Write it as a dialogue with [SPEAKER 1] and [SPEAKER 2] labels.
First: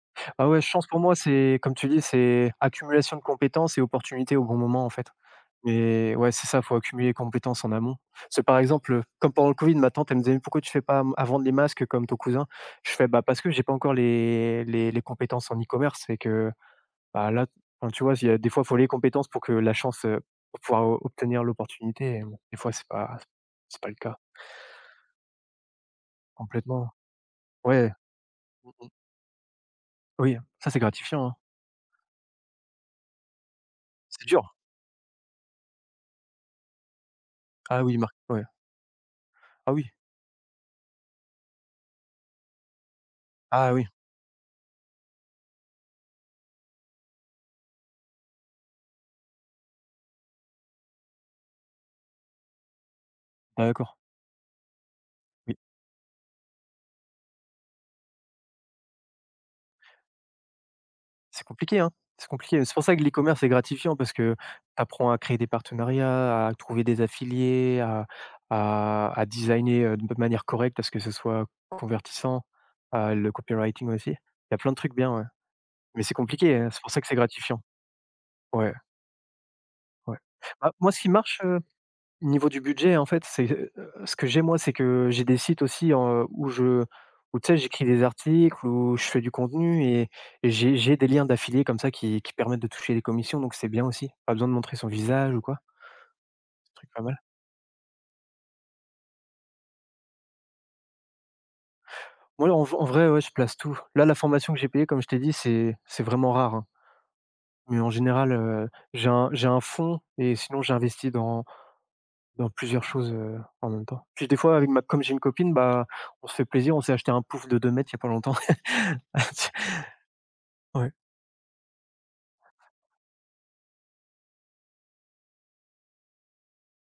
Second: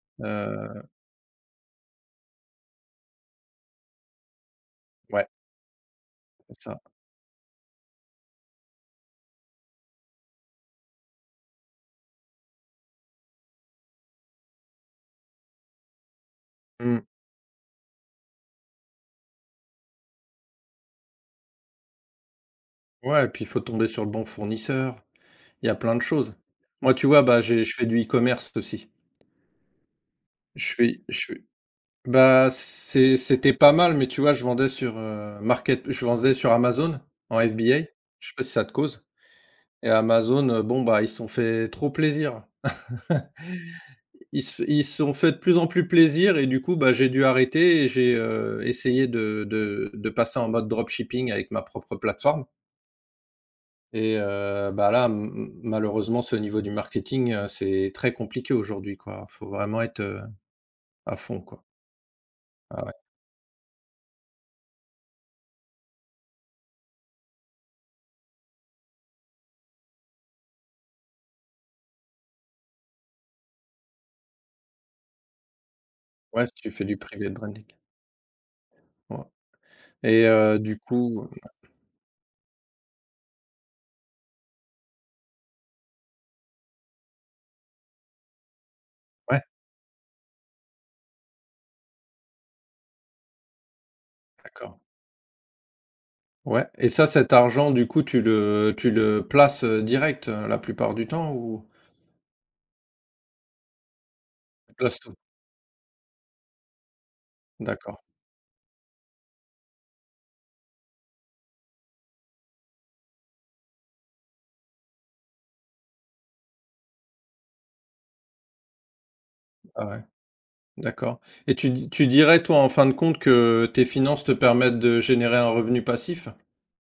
[SPEAKER 1] Ah ouais, je
[SPEAKER 2] Heu
[SPEAKER 1] pense pour moi, c'est comme tu dis, c'est accumulation de compétences et opportunités au bon moment, en fait.
[SPEAKER 2] Ouais.
[SPEAKER 1] Mais ouais, c'est ça,
[SPEAKER 2] C'est
[SPEAKER 1] il faut
[SPEAKER 2] ça.
[SPEAKER 1] accumuler les compétences en amont. C'est par exemple, heu, comme pendant le COVID, ma tante, elle me disait: «Pourquoi tu fais pas à m à vendre les masques comme ton cousin?» Je fais: «Ben parce que j'ai pas encore les les les compétences en e-commerce» et que
[SPEAKER 2] Mmh.
[SPEAKER 1] bah là, enfin tu vois, s'il y a, des fois il faut les compétences pour que la chance, heu pour pouvoir obtenir l'opportunité et des fois c'est pas
[SPEAKER 2] Ouais et puis il faut
[SPEAKER 1] c'est
[SPEAKER 2] tomber
[SPEAKER 1] pas le
[SPEAKER 2] sur le
[SPEAKER 1] cas.
[SPEAKER 2] bon fournisseur. Il y a plein de choses.
[SPEAKER 1] Complètement,
[SPEAKER 2] Moi, tu vois, bah, j'ai je fais
[SPEAKER 1] ouais.
[SPEAKER 2] du e-commerce
[SPEAKER 1] Mmh mh.
[SPEAKER 2] aussi.
[SPEAKER 1] Oui, hein, ça,
[SPEAKER 2] Je
[SPEAKER 1] c'est
[SPEAKER 2] fuis
[SPEAKER 1] gratifiant
[SPEAKER 2] che
[SPEAKER 1] hein?
[SPEAKER 2] ben c'est c'était pas mal, mais tu
[SPEAKER 1] C'est
[SPEAKER 2] vois, je
[SPEAKER 1] dur.
[SPEAKER 2] vendais sur, heu, market je vendais sur Amazon en FBA.
[SPEAKER 1] Ah oui, mark
[SPEAKER 2] Je sais pas
[SPEAKER 1] ouais.
[SPEAKER 2] si ça te cause?
[SPEAKER 1] Ah
[SPEAKER 2] Et
[SPEAKER 1] oui.
[SPEAKER 2] Amazon, heu, bon bah, ils se sont fait trop plaisir.
[SPEAKER 1] Ah oui.
[SPEAKER 2] Ils se f ils se sont fait de plus en plus plaisir et du coup, bah j'ai dû arrêter et j'ai, heu, essayé de de de passer en mode dropshipping avec ma propre plateforme
[SPEAKER 1] D'accord.
[SPEAKER 2] et heu, bah là, ma
[SPEAKER 1] Oui.
[SPEAKER 2] malheureusement ce niveau du marketing, heu, c'est très compliqué aujourd'hui quoi. Faut vraiment être, heu, à fond
[SPEAKER 1] C'est
[SPEAKER 2] quoi.
[SPEAKER 1] compliqué, hein? C'est compliqué. C'est pour
[SPEAKER 2] Ah ouais.
[SPEAKER 1] ça que l'e-commerce est gratifiant, parce que tu apprends à créer des partenariats, à trouver des affiliés, à à à designer, heu, de manière correcte à ce que ce soit convertissant à le copywriting aussi. Il y a plein de trucs, bien ouais. Mais c'est
[SPEAKER 2] Ouais, si
[SPEAKER 1] compliqué hein.
[SPEAKER 2] tu
[SPEAKER 1] C'est
[SPEAKER 2] fais
[SPEAKER 1] pour
[SPEAKER 2] du
[SPEAKER 1] ça que c'est
[SPEAKER 2] private
[SPEAKER 1] gratifiant.
[SPEAKER 2] branding.
[SPEAKER 1] Ouais.
[SPEAKER 2] Ouais.
[SPEAKER 1] Ouais.
[SPEAKER 2] Et heu,
[SPEAKER 1] Bah
[SPEAKER 2] du
[SPEAKER 1] moi ce qui
[SPEAKER 2] coup, heu
[SPEAKER 1] marche, heu, au niveau du budget, en fait, c'est, heu, ce que j'ai moi, c'est que, heu, j'ai des sites aussi, heu, où je où tu sais, j'écris des articles où je fais du
[SPEAKER 2] Ouais.
[SPEAKER 1] contenu et et j'ai j'ai des liens d'affiliés comme ça qui qui permettent de toucher les commissions, donc c'est bien aussi. Pas besoin de
[SPEAKER 2] D'accord.
[SPEAKER 1] montrer son visage ou quoi
[SPEAKER 2] Ouais
[SPEAKER 1] petit
[SPEAKER 2] et
[SPEAKER 1] truc pas
[SPEAKER 2] ça,
[SPEAKER 1] mal.
[SPEAKER 2] cet argent du coup, tu le tu le places, heu, direct la plupart du temps, ou
[SPEAKER 1] Oui en v en vrai, ouais je place tout. Là la formation que j'ai
[SPEAKER 2] Tu
[SPEAKER 1] payé,
[SPEAKER 2] places
[SPEAKER 1] comme je
[SPEAKER 2] tout?
[SPEAKER 1] t'ai dit, c'est c'est vraiment rare, hein. Mais en
[SPEAKER 2] D'accord.
[SPEAKER 1] général, heu, j'ai un j'ai un fonds et sinon j'ai investi dans dans plusieurs choses, heu, en même temps. Puis des fois avec ma comme j'ai une copine, bah, on se fait plaisir, on s'est acheté un pouf de 2 m il y a pas longtemps.
[SPEAKER 2] Ah ouais.
[SPEAKER 1] Tu ouais.
[SPEAKER 2] D'accord. Et tu d tu dirais toi en fin de compte que, tes finances te permettent de générer un revenu passif?